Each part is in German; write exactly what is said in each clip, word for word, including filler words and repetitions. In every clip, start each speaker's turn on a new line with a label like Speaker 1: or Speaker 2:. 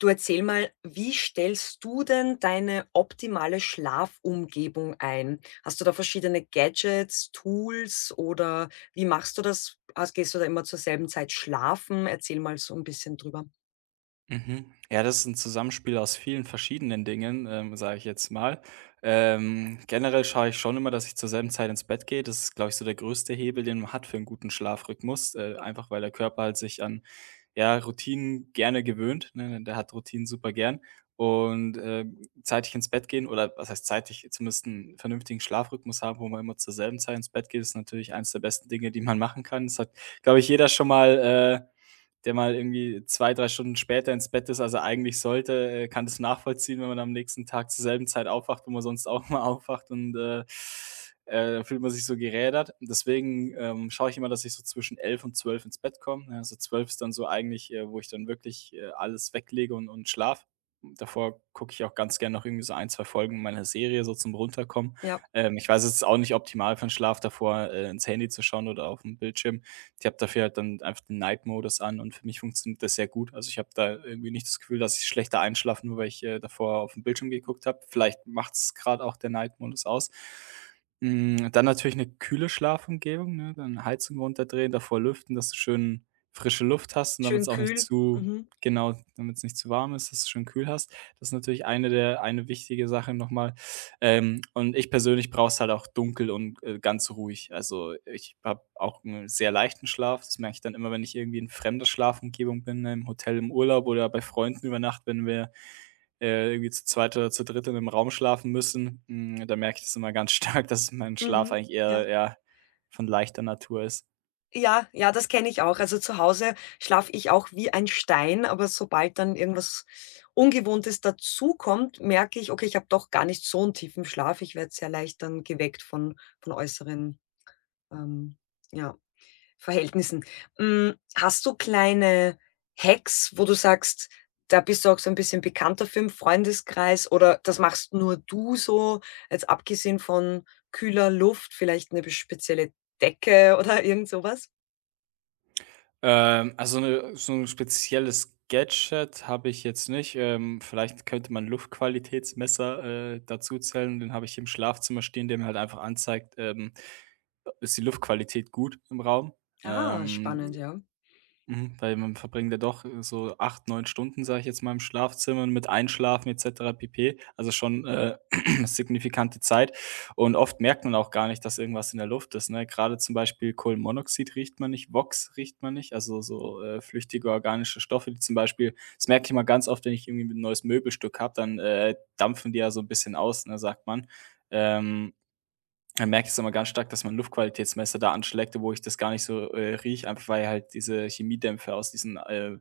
Speaker 1: Du, erzähl mal, wie stellst du denn deine optimale Schlafumgebung ein? Hast du da verschiedene Gadgets, Tools oder wie machst du das? Hast gehst du da immer zur selben Zeit schlafen? Erzähl mal so ein bisschen drüber.
Speaker 2: Mhm. Ja, das ist ein Zusammenspiel aus vielen verschiedenen Dingen, ähm, sage ich jetzt mal. Ähm, generell schaue ich schon immer, dass ich zur selben Zeit ins Bett gehe. Das ist, glaube ich, so der größte Hebel, den man hat für einen guten Schlafrhythmus, äh, einfach weil der Körper halt sich an, ja, Routinen gerne gewöhnt, ne? Der hat Routinen super gern und, ähm, zeitig ins Bett gehen oder was heißt zeitig, zumindest einen vernünftigen Schlafrhythmus haben, wo man immer zur selben Zeit ins Bett geht, ist natürlich eins der besten Dinge, die man machen kann. Das hat, glaube ich, jeder schon mal, äh der mal irgendwie zwei drei Stunden später ins Bett ist, als er eigentlich sollte, äh, kann das nachvollziehen, wenn man am nächsten Tag zur selben Zeit aufwacht, wo man sonst auch mal aufwacht und, äh, äh, dann fühlt man sich so gerädert. Deswegen, ähm, schaue ich immer, dass ich so zwischen elf und zwölf ins Bett komme, ne? Also, zwölf ist dann so eigentlich, äh, wo ich dann wirklich, äh, alles weglege und und schlafe. Davor gucke ich auch ganz gerne noch irgendwie so ein zwei Folgen meiner Serie so zum Runterkommen.
Speaker 1: Ja,
Speaker 2: Ähm, ich weiß, es ist auch nicht optimal für den Schlaf davor, äh, ins Handy zu schauen oder auf dem Bildschirm. Ich habe dafür halt dann einfach den Night-Modus an und für mich funktioniert das sehr gut. Also ich habe da irgendwie nicht das Gefühl, dass ich schlechter einschlafe, nur weil ich äh, davor auf den Bildschirm geguckt habe. Vielleicht macht es gerade auch der Night-Modus aus. Mm, Dann natürlich eine kühle Schlafumgebung, ne? Dann Heizung runterdrehen, davor lüften, dass du schön frische Luft hast und damit es
Speaker 1: schön
Speaker 2: auch nicht
Speaker 1: kühl.
Speaker 2: zu,
Speaker 1: Mhm,
Speaker 2: genau, damit es nicht zu warm ist, dass du schön kühl hast. Das ist natürlich eine der, eine wichtige Sache nochmal, ähm, und ich persönlich brauche es halt auch dunkel und, äh, ganz ruhig. Also, ich habe auch einen sehr leichten Schlaf. Das merke ich dann immer, wenn ich irgendwie in fremder Schlafumgebung bin, ne, im Hotel, im Urlaub oder bei Freunden über Nacht, wenn wir, äh, irgendwie zu zweit oder zu dritt in 'nem Raum schlafen müssen. Hm, da merke ich das immer ganz stark, dass mein Schlaf
Speaker 1: mhm,
Speaker 2: eigentlich
Speaker 1: ja.
Speaker 2: eher, ja, von leichter Natur ist.
Speaker 1: Ja, ja, das kenne ich auch. Also, zu Hause schlafe ich auch wie ein Stein, aber sobald dann irgendwas Ungewohntes dazukommt, merke ich: „Okay, ich habe doch gar nicht so einen tiefen Schlaf.“ Ich werde sehr leicht dann geweckt von von äußeren Ähm, ja, Verhältnissen. Hm, hast du kleine Hacks, wo du sagst, da bist du auch so ein bisschen bekannter dafür im Freundeskreis oder das machst nur du so, jetzt abgesehen von kühler Luft, vielleicht eine spezielle Decke oder irgend so was?
Speaker 2: Ähm, also 'ne so ein spezielles Gadget habe ich jetzt nicht. Ähm, vielleicht könnte man Luftqualitätsmesser, äh, dazu zählen. Den habe ich hier im Schlafzimmer stehen, der mir halt einfach anzeigt, ähm, ist die Luftqualität gut im Raum?
Speaker 1: Ah,
Speaker 2: Ähm,
Speaker 1: spannend, ja.
Speaker 2: Mhm, Weil man verbringt ja doch äh, so acht neun Stunden, sage ich jetzt mal, im Schlafzimmer mit Einschlafen et cetera pp. Also schon, äh, signifikante Zeit und oft merkt man auch gar nicht, dass irgendwas in der Luft ist, ne? Gerade zum Beispiel Kohlenmonoxid riecht man nicht, Vox riecht man nicht, also so, äh, flüchtige organische Stoffe, die zum Beispiel, das merke ich immer ganz oft, wenn ich irgendwie ein neues Möbelstück habe, dann, äh, dampfen die ja so ein bisschen aus, ne, sagt man. Ähm Dann merke es immer ganz stark, dass mein Luftqualitätsmesser da anschlägt, wo ich das gar nicht so, äh, rieche, einfach weil halt diese Chemiedämpfe aus diesen, äh,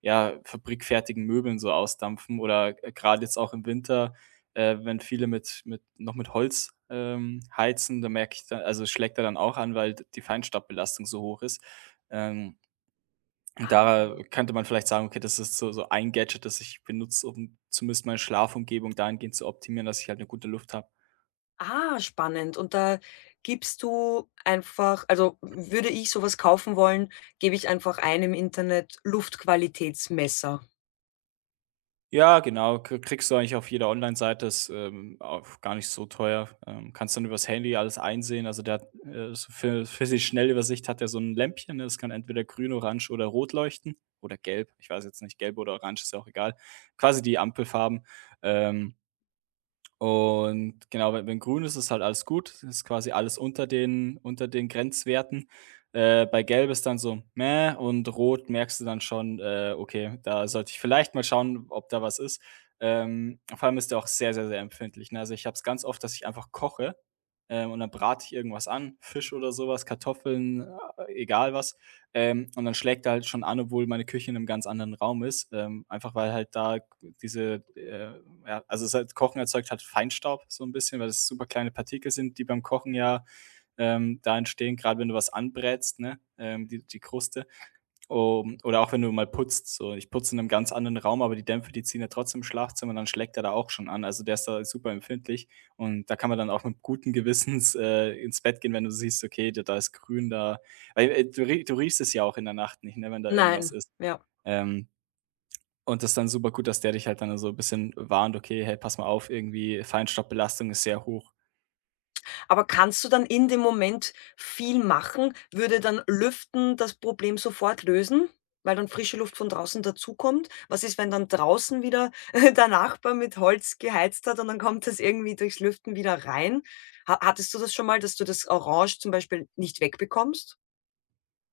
Speaker 2: ja, fabrikfertigen Möbeln so ausdampfen oder äh, gerade jetzt auch im Winter, äh, wenn viele mit mit noch mit Holz, ähm, heizen, da merke ich da, also, schlägt ja dann auch an, weil die Feinstaubbelastung so hoch ist. Ähm, und da
Speaker 1: Ah.
Speaker 2: könnte man vielleicht sagen: „Okay, das ist so so ein Gadget, das ich benutze, um zumindest meine Schlafumgebung dahingehend zu optimieren, dass ich halt eine gute Luft habe.“
Speaker 1: Ah, spannend. Und da gibst du einfach, also, würde ich sowas kaufen wollen, gebe ich einfach ein im Internet Luftqualitätsmesser.
Speaker 2: Ja, genau, k kriegst du eigentlich auf jeder Online-Seite, ist, ähm, auch gar nicht so teuer. Ähm, kannst dann übers Handy alles einsehen. Also, der hat, äh, so für für die Schnellübersicht, hat der so ein Lämpchen, ne? Das kann entweder grün, orange oder rot leuchten oder gelb. Ich weiß jetzt nicht, gelb oder orange, ist ja auch egal. Quasi die Ampelfarben. Ähm, und genau, wenn wenn grün ist, ist halt alles gut. Es ist quasi alles unter den unter den Grenzwerten. Äh, bei gelb ist dann so: „Mäh“, und rot merkst du dann schon, äh, okay, da sollte ich vielleicht mal schauen, ob da was ist. Ähm, vor allem ist der auch sehr, sehr, sehr empfindlich, ne? Also, ich habe es ganz oft, dass ich einfach koche, ähm, und dann brate ich irgendwas an, Fisch oder sowas, Kartoffeln, äh, egal was. Ähm, und dann schlägt er halt schon an, obwohl meine Küche in einem ganz anderen Raum ist, ähm, einfach weil halt da diese, äh ja, also es halt, Kochen erzeugt halt Feinstaub so ein bisschen, weil es super kleine Partikel sind, die beim Kochen, ja, ähm, da entstehen, gerade wenn du was anbrätst, ne, ähm, die die Kruste. Um, oder auch wenn du mal putzt, so. Ich putze in einem ganz anderen Raum, aber die Dämpfe, die ziehen ja trotzdem im Schlafzimmer und dann schlägt er da auch schon an. Also, der ist da super empfindlich und da kann man dann auch mit gutem Gewissens, äh, ins Bett gehen, wenn du siehst, okay, da da ist grün, da, weil, äh, du rie du riechst es ja auch in der Nacht nicht, ne, wenn da irgendwas
Speaker 1: Nein,
Speaker 2: ist.
Speaker 1: ja.
Speaker 2: Ähm, und das ist dann super gut, dass der dich halt dann so ein bisschen warnt: „Okay, hey, pass mal auf, irgendwie, Feinstaubbelastung ist sehr hoch.“
Speaker 1: Aber kannst du dann in dem Moment viel machen? Würde dann Lüften das Problem sofort lösen, weil dann frische Luft von draußen dazukommt? Was ist, wenn dann draußen wieder der Nachbar mit Holz geheizt hat und dann kommt das irgendwie durchs Lüften wieder rein? Ha hattest du das schon mal, dass du das Orange zum Beispiel nicht wegbekommst?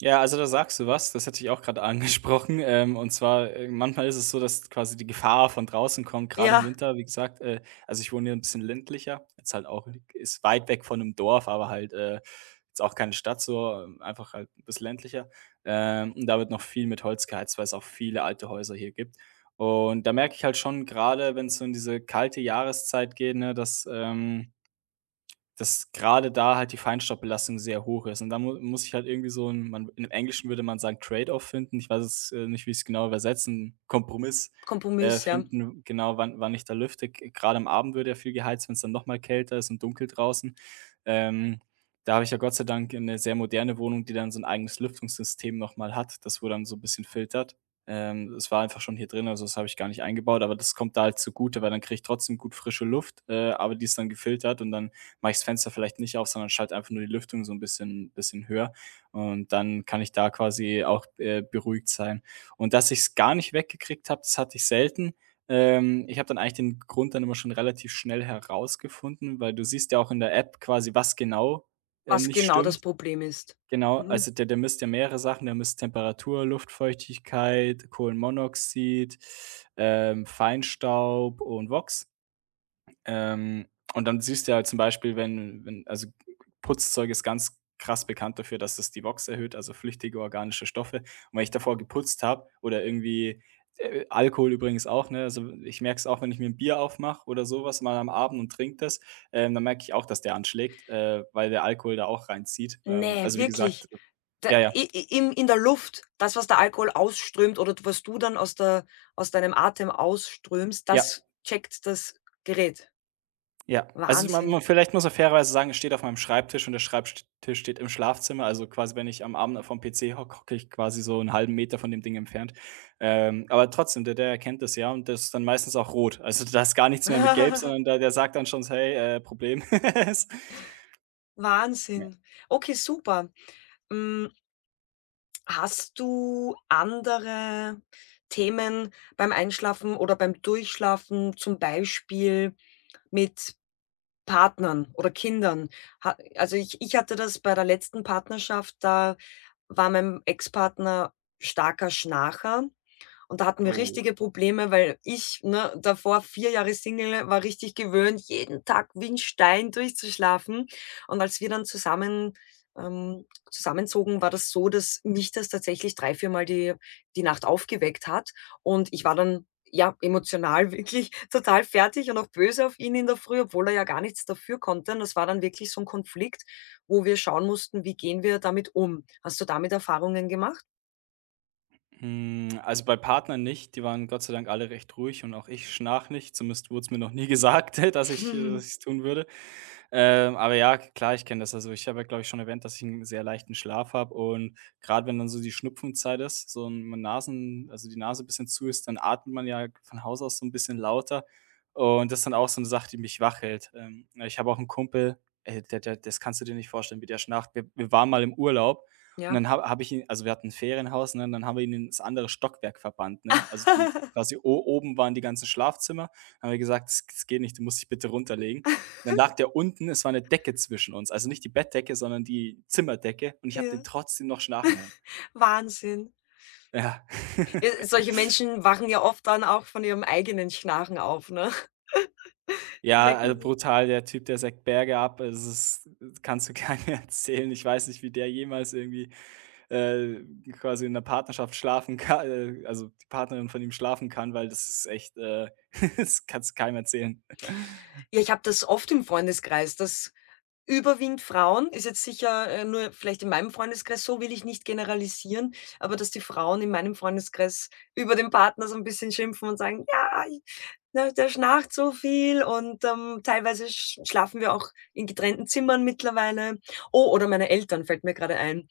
Speaker 2: Ja, also da sagst du was, das hatte ich auch gerade angesprochen. Ähm, und zwar, äh, manchmal ist es so, dass quasi die Gefahr von draußen kommt, gerade im
Speaker 1: Ja,
Speaker 2: Winter, wie gesagt, äh, also ich wohne hier ein bisschen ländlicher, jetzt halt auch, ist weit weg von einem Dorf, aber halt, äh, jetzt auch keine Stadt so, ähm, einfach halt ein bisschen ländlicher. Ähm, und da wird noch viel mit Holz geheizt, weil es auch viele alte Häuser hier gibt. Und da merke ich halt schon, gerade wenn es so in diese kalte Jahreszeit geht, ne, dass, ähm dass gerade da halt die Feinstaubbelastung sehr hoch ist. Und da mu muss ich halt irgendwie so 'n man im Englischen würde man sagen, Trade-off finden. Ich weiß es, äh, nicht, wie ich's genau übersetzen, Kompromiss, äh,
Speaker 1: Kompromiss, ja.
Speaker 2: finden, genau, wann wann ich da lüfte. G Grade am Abend wird ja viel geheizt, wenn's dann noch mal kälter ist und dunkel draußen. Ähm, Da habe ich ja Gott sei Dank 'ne sehr moderne Wohnung, die dann so 'n eigenes Lüftungssystem noch mal hat, das, wo dann so 'n bisschen filtert. Ähm, das war einfach schon hier drin, also das habe ich gar nicht eingebaut, aber das kommt da halt zugute, weil dann kriege ich trotzdem gut frische Luft, äh, aber die ist dann gefiltert und dann mache ich's Fenster vielleicht nicht auf, sondern schalte einfach nur die Lüftung so ein bisschen bisschen höher und dann kann ich da quasi auch, äh, beruhigt sein. Und dass ich's gar nicht weggekriegt habe, das hatte ich selten. Ähm, ich habe dann eigentlich den Grund dann immer schon relativ schnell herausgefunden, weil du siehst ja auch in der App quasi, was genau, ähm,
Speaker 1: Was
Speaker 2: nicht
Speaker 1: genau das
Speaker 2: stimmt.
Speaker 1: Problem ist.
Speaker 2: Genau,
Speaker 1: Mhm.
Speaker 2: also der der misst ja mehrere Sachen, der misst Temperatur, Luftfeuchtigkeit, Kohlenmonoxid, ähm, Feinstaub und Vox. Ähm, und dann siehst du ja halt zum Beispiel, wenn wenn also, Putzzeug ist ganz krass bekannt dafür, dass es die Vox erhöht, also flüchtige organische Stoffe. Und wenn ich davor geputzt habe oder irgendwie, äh, Alkohol übrigens auch, ne? Also, ich merke es auch, wenn ich mir ein Bier aufmache oder sowas mal am Abend und trinke das, ähm, dann merke ich auch, dass der anschlägt, äh, weil der Alkohol da auch reinzieht. Ähm,
Speaker 1: Ne,
Speaker 2: also, wie gesagt.
Speaker 1: wirklich? Da
Speaker 2: Ja, ja.
Speaker 1: i i in in der Luft, das, was der Alkohol ausströmt oder was du dann aus der aus deinem Atem ausströmst,
Speaker 2: Ja.
Speaker 1: das checkt das Gerät.
Speaker 2: Ja, also man man
Speaker 1: Wahnsinn.
Speaker 2: vielleicht, muss man fairerweise sagen, es steht auf meinem Schreibtisch und der Schreibtisch steht im Schlafzimmer. Also, quasi, wenn ich am Abend vorm P C hocke, hocke ich quasi so einen halben Meter von dem Ding entfernt. Ähm, aber trotzdem, der der erkennt das ja und das ist dann meistens auch rot. Also, da ist gar nichts mehr mit gelb, sondern der der sagt dann schon so: „Hey, äh, Problem.“ Ja.
Speaker 1: Wahnsinn. Okay, super. Hm, hast du andere Themen beim Einschlafen oder beim Durchschlafen, zum Beispiel mit Partnern oder Kindern? Ha also, ich ich hatte das bei der letzten Partnerschaft, da war mein Ex-Partner starker Schnarcher und da hatten wir
Speaker 2: Oh.
Speaker 1: richtige Probleme, weil ich, ne, davor vier Jahre Single, war richtig gewöhnt, jeden Tag wie 'n Stein durchzuschlafen. Und als wir dann zusammen, ähm, zusammenzogen, war das so, dass mich das tatsächlich drei, viermal die die Nacht aufgeweckt hat. Und ich war dann, ja, emotional wirklich total fertig und auch böse auf ihn in der Früh, obwohl er ja gar nichts dafür konnte. Und das war dann wirklich so 'n Konflikt, wo wir schauen mussten, wie gehen wir damit um? Hast du damit Erfahrungen gemacht?
Speaker 2: Hm, also, bei Partnern nicht. Die waren Gott sei Dank alle recht ruhig und auch ich schnarch nicht. Zumindest wurde es mir noch nie gesagt, dass ich, äh tun würde. Ähm, aber ja, klar, ich kenne das. Also, ich habe ja, glaube ich, schon erwähnt, dass ich einen sehr leichten Schlaf habe und gerade wenn dann so die Schnupfenzeit ist, so 'n Nasen also, die Nase ein bisschen zu ist, dann atmet man ja von Haus aus so ein bisschen lauter und das ist dann auch so eine Sache, die mich wach hält. Ähm, ich habe auch einen Kumpel, ey, der der das kannst du dir nicht vorstellen, wie der schnarcht. Wir wir waren mal im Urlaub und
Speaker 1: Ja.
Speaker 2: dann ha habe hab hab ich ihn also, wir hatten 'n Ferienhaus, ne, und dann haben wir ihn ins andere Stockwerk verbannt, ne? Also, die die quasi o oben waren die ganzen Schlafzimmer. Haben wir gesagt: es geht nicht, du musst dich bitte runterlegen." Dann lag der unten, es war eine Decke zwischen uns, also nicht die Bettdecke, sondern die Zimmerdecke und ich habe den
Speaker 1: Ja,
Speaker 2: trotzdem noch schnarchen hören.
Speaker 1: Wahnsinn.
Speaker 2: Ja.
Speaker 1: Äh, solche Menschen wachen ja oft dann auch von ihrem eigenen Schnarchen auf, ne? Die
Speaker 2: Ja, also
Speaker 1: wecken die.
Speaker 2: brutal, der Typ, der sägt Berge ab. Das ist das kannst du keinem erzählen. Ich weiß nicht, wie der jemals irgendwie, äh, quasi in 'ner Partnerschaft schlafen kann, äh, also die Partnerin von ihm schlafen kann, weil das ist echt, äh das kannst du keinem erzählen.
Speaker 1: Ja, ich habe das oft im Freundeskreis, dass überwiegend Frauen ist jetzt sicher, äh, nur vielleicht in meinem Freundeskreis, so will ich nicht generalisieren, aber dass die Frauen in meinem Freundeskreis über den Partner so ein bisschen schimpfen und sagen: „Ja, i ne, der schnarcht so viel“ und, ähm, teilweise sch schlafen wir auch in getrennten Zimmern mittlerweile. Oh, oder meine Eltern fällt mir gerade ein.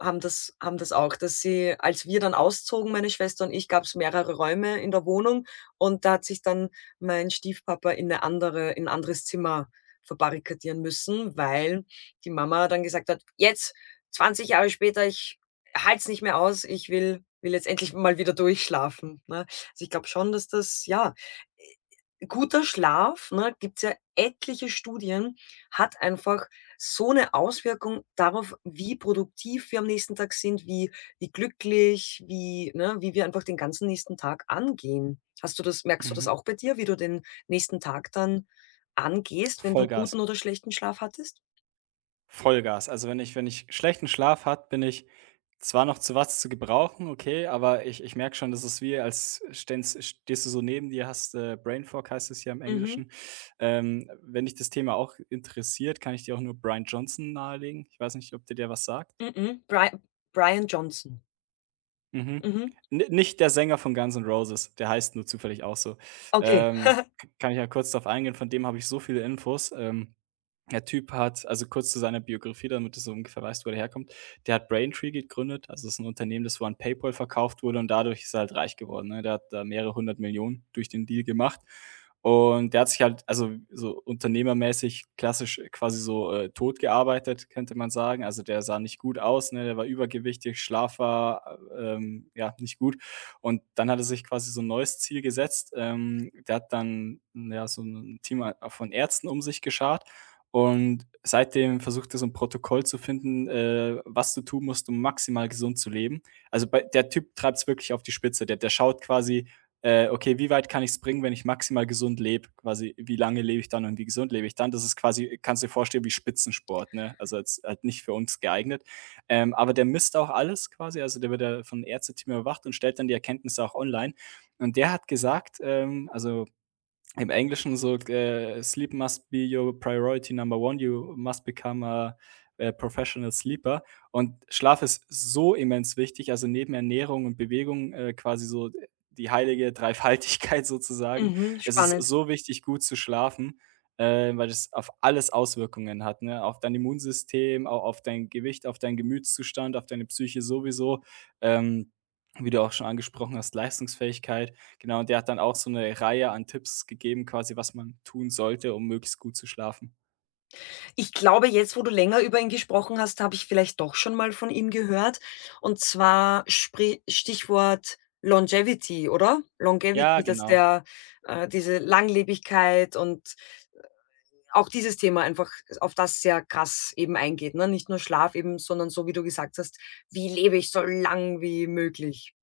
Speaker 1: haben das haben das auch, dass sie, als wir dann auszogen, meine Schwester und ich, gab es mehrere Räume in der Wohnung und da hat sich dann mein Stiefpapa in eine andere, in 'n anderes Zimmer verbarrikadieren müssen, weil die Mama dann gesagt hat: „Jetzt, zwanzig Jahre später, ich halte es nicht mehr aus, ich will will jetzt endlich mal wieder durchschlafen“, ne? Also, ich glaube schon, dass das, ja, äh, guter Schlaf, ne, gibt's ja etliche Studien, hat einfach so eine Auswirkung darauf, wie produktiv wir am nächsten Tag sind, wie, wie glücklich, wie, ne, wie wir einfach den ganzen nächsten Tag angehen. Hast du das, merkst du das
Speaker 2: Mhm.
Speaker 1: auch bei dir, wie du den nächsten Tag dann angehst, wenn du
Speaker 2: Vollgas.
Speaker 1: guten oder schlechten Schlaf hattest?
Speaker 2: Vollgas. Also, wenn ich wenn ich schlechten Schlaf hat, bin ich zwar noch zu was zu gebrauchen, okay, aber ich ich merke schon, das ist wie, als ständst stehst du so neben dir, hast, äh, Brain Fog heißt es hier im
Speaker 1: Mhm.
Speaker 2: Englischen. Ähm, wenn dich das Thema auch interessiert, kann ich dir auch nur Brian Johnson nahelegen. Ich weiß nicht, ob dir der was sagt?
Speaker 1: Mhm. Bri Brian Johnson.
Speaker 2: Mhm.
Speaker 1: Mhm.
Speaker 2: Ni Nicht der Sänger von Guns N' Roses, der heißt nur zufällig auch so.
Speaker 1: Okay.
Speaker 2: Ähm, kann ich ja kurz darauf eingehen, von dem habe ich so viele Infos. Ähm, Der Typ hat also kurz zu seiner Biografie, damit du so ungefähr weißt, wo der herkommt. Der hat Braintree gegründet, also es ist ein Unternehmen, das wohl an PayPal verkauft wurde und dadurch ist er halt reich geworden, ne? Der hat da mehrere hundert Millionen durch den Deal gemacht und der hat sich halt also so unternehmermäßig klassisch quasi so, äh, tot gearbeitet, könnte man sagen. Also, der sah nicht gut aus, ne? Der war übergewichtig, Schlaf war, äh, ähm, ja, nicht gut und dann hat er sich quasi so 'n neues Ziel gesetzt. Ähm, der hat dann, ja, so ein Team a von Ärzten um sich geschart und seitdem versucht er so ein Protokoll zu finden, äh, was du tun musst, um maximal gesund zu leben. Also, bei der Typ treibt es wirklich auf die Spitze. Der der schaut quasi, äh: „Okay, wie weit kann ich's bringen, wenn ich maximal gesund lebe?" Quasi, wie lange lebe ich dann und wie gesund lebe ich dann? Das ist quasi kannst du dir vorstellen, wie Spitzensport, ne? Also, jetzt halt nicht für uns geeignet. Ähm, aber der misst auch alles quasi. Also, der wird ja von Ärzteteam überwacht und stellt dann die Erkenntnisse auch online. Und der hat gesagt, ähm also im Englischen so, äh: „Sleep must be your priority number one. You must become a, äh, professional sleeper." Und Schlaf ist so immens wichtig, also neben Ernährung und Bewegung, äh, quasi so die heilige Dreifaltigkeit sozusagen.
Speaker 1: Mhm.
Speaker 2: Es ist
Speaker 1: Spannend.
Speaker 2: so wichtig, gut zu schlafen, äh, weil das auf alles Auswirkungen hat, ne? Auf dein Immunsystem, auch auf dein Gewicht, auf deinen Gemütszustand, auf deine Psyche sowieso, ähm, wie du auch schon angesprochen hast, Leistungsfähigkeit. Genau, und der hat dann auch so eine Reihe an Tipps gegeben quasi, was man tun sollte, um möglichst gut zu schlafen.
Speaker 1: Ich glaube, jetzt, wo du länger über ihn gesprochen hast, habe ich vielleicht doch schon mal von ihm gehört. Und zwar, spri Stichwort Longevity, oder?
Speaker 2: Ja,
Speaker 1: Longevity, dass
Speaker 2: genau.
Speaker 1: der, äh, diese Langlebigkeit und auch dieses Thema einfach, auf das sehr krass eben eingeht, ne? Nicht nur Schlaf eben, sondern so wie du gesagt hast: „Wie lebe ich so lang wie möglich?“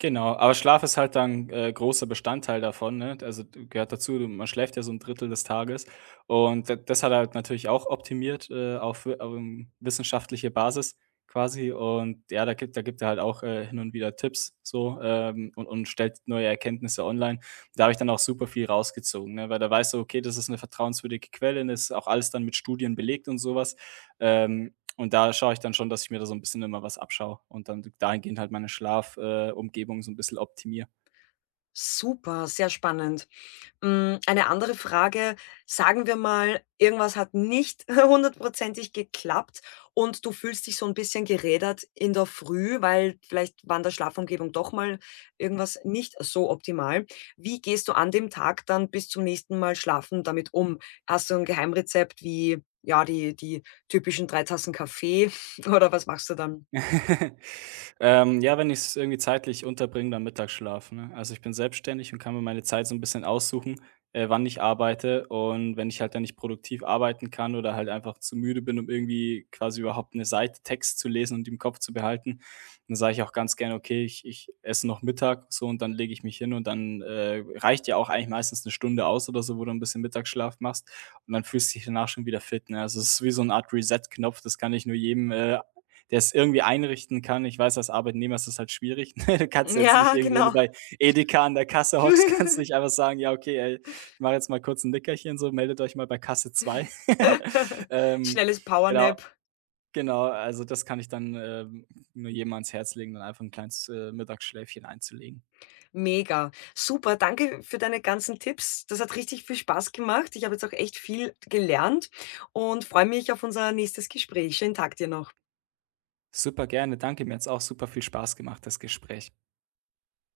Speaker 2: Genau, aber Schlaf ist halt dann, äh, großer Bestandteil davon, ne? Also, d gehört dazu, du- man schläft ja so ein Drittel des Tages und d das hat er halt natürlich auch optimiert, äh, auf, wi- auf ähm, wissenschaftliche Basis quasi und ja, da gibt da gibt er halt auch, äh, hin und wieder Tipps so, ähm, und und stellt neue Erkenntnisse online. Da habe ich dann auch super viel rausgezogen, ne, weil da weißt du, okay, das ist eine vertrauenswürdige Quelle, ne, ist auch alles dann mit Studien belegt und sowas. Ähm, und da schaue ich dann schon, dass ich mir da so ein bisschen immer was abschaue und dann dahingehend halt meine Schlafumgebung äh, Umgebung so ein bisschen optimiere.
Speaker 1: Super, sehr spannend. Hm, eine andere Frage, sagen wir mal, irgendwas hat nicht hundertprozentig geklappt und du fühlst dich so ein bisschen gerädert in der Früh, weil vielleicht war in der Schlafumgebung doch mal irgendwas nicht so optimal. Wie gehst du an dem Tag dann bis zum nächsten Mal Schlafen damit um? Hast du ein Geheimrezept wie, ja, die, die typischen drei Tassen Kaffee oder was machst du dann?
Speaker 2: Ähm, ja, wenn ich es irgendwie zeitlich unterbringe, dann Mittagsschlaf, ne? Also, ich bin selbstständig und kann mir meine Zeit so ein bisschen aussuchen, äh, wann ich arbeite. Und wenn ich halt dann nicht produktiv arbeiten kann oder halt einfach zu müde bin, um irgendwie quasi überhaupt eine Seite Text zu lesen und im Kopf zu behalten, dann sage ich auch ganz gerne: „Okay, ich ich esse noch Mittag so und dann lege ich mich hin." Und dann, äh, reicht ja auch eigentlich meistens eine Stunde aus oder so, wo du ein bisschen Mittagsschlaf machst und dann fühlst du dich danach schon wieder fit, ne? Also, es ist wie so 'ne Art Reset-Knopf, das kann ich nur jedem, äh, der es irgendwie einrichten kann. Ich weiß, als Arbeitnehmer ist das halt schwierig. Ne? Du kannst jetzt nicht
Speaker 1: Ja,
Speaker 2: irgendwie, wenn du
Speaker 1: genau.
Speaker 2: bei Edeka an der Kasse hockst, kannst du nicht einfach sagen: „Ja, okay, ey, ich mache jetzt mal kurz ein Nickerchen so, meldet euch mal bei Kasse zwei." Ähm,
Speaker 1: Schnelles
Speaker 2: genau,
Speaker 1: Powernap.
Speaker 2: genau, also das kann ich dann, ähm, nur jedem ans Herz legen, dann einfach ein kleines, äh, Mittagsschläfchen einzulegen.
Speaker 1: Mega. Super, danke für deine ganzen Tipps. Das hat richtig viel Spaß gemacht. Ich habe jetzt auch echt viel gelernt und freue mich auf unser nächstes Gespräch. Schönen Tag dir noch.
Speaker 2: Super gerne, danke. Mir hat's auch super viel Spaß gemacht, das Gespräch.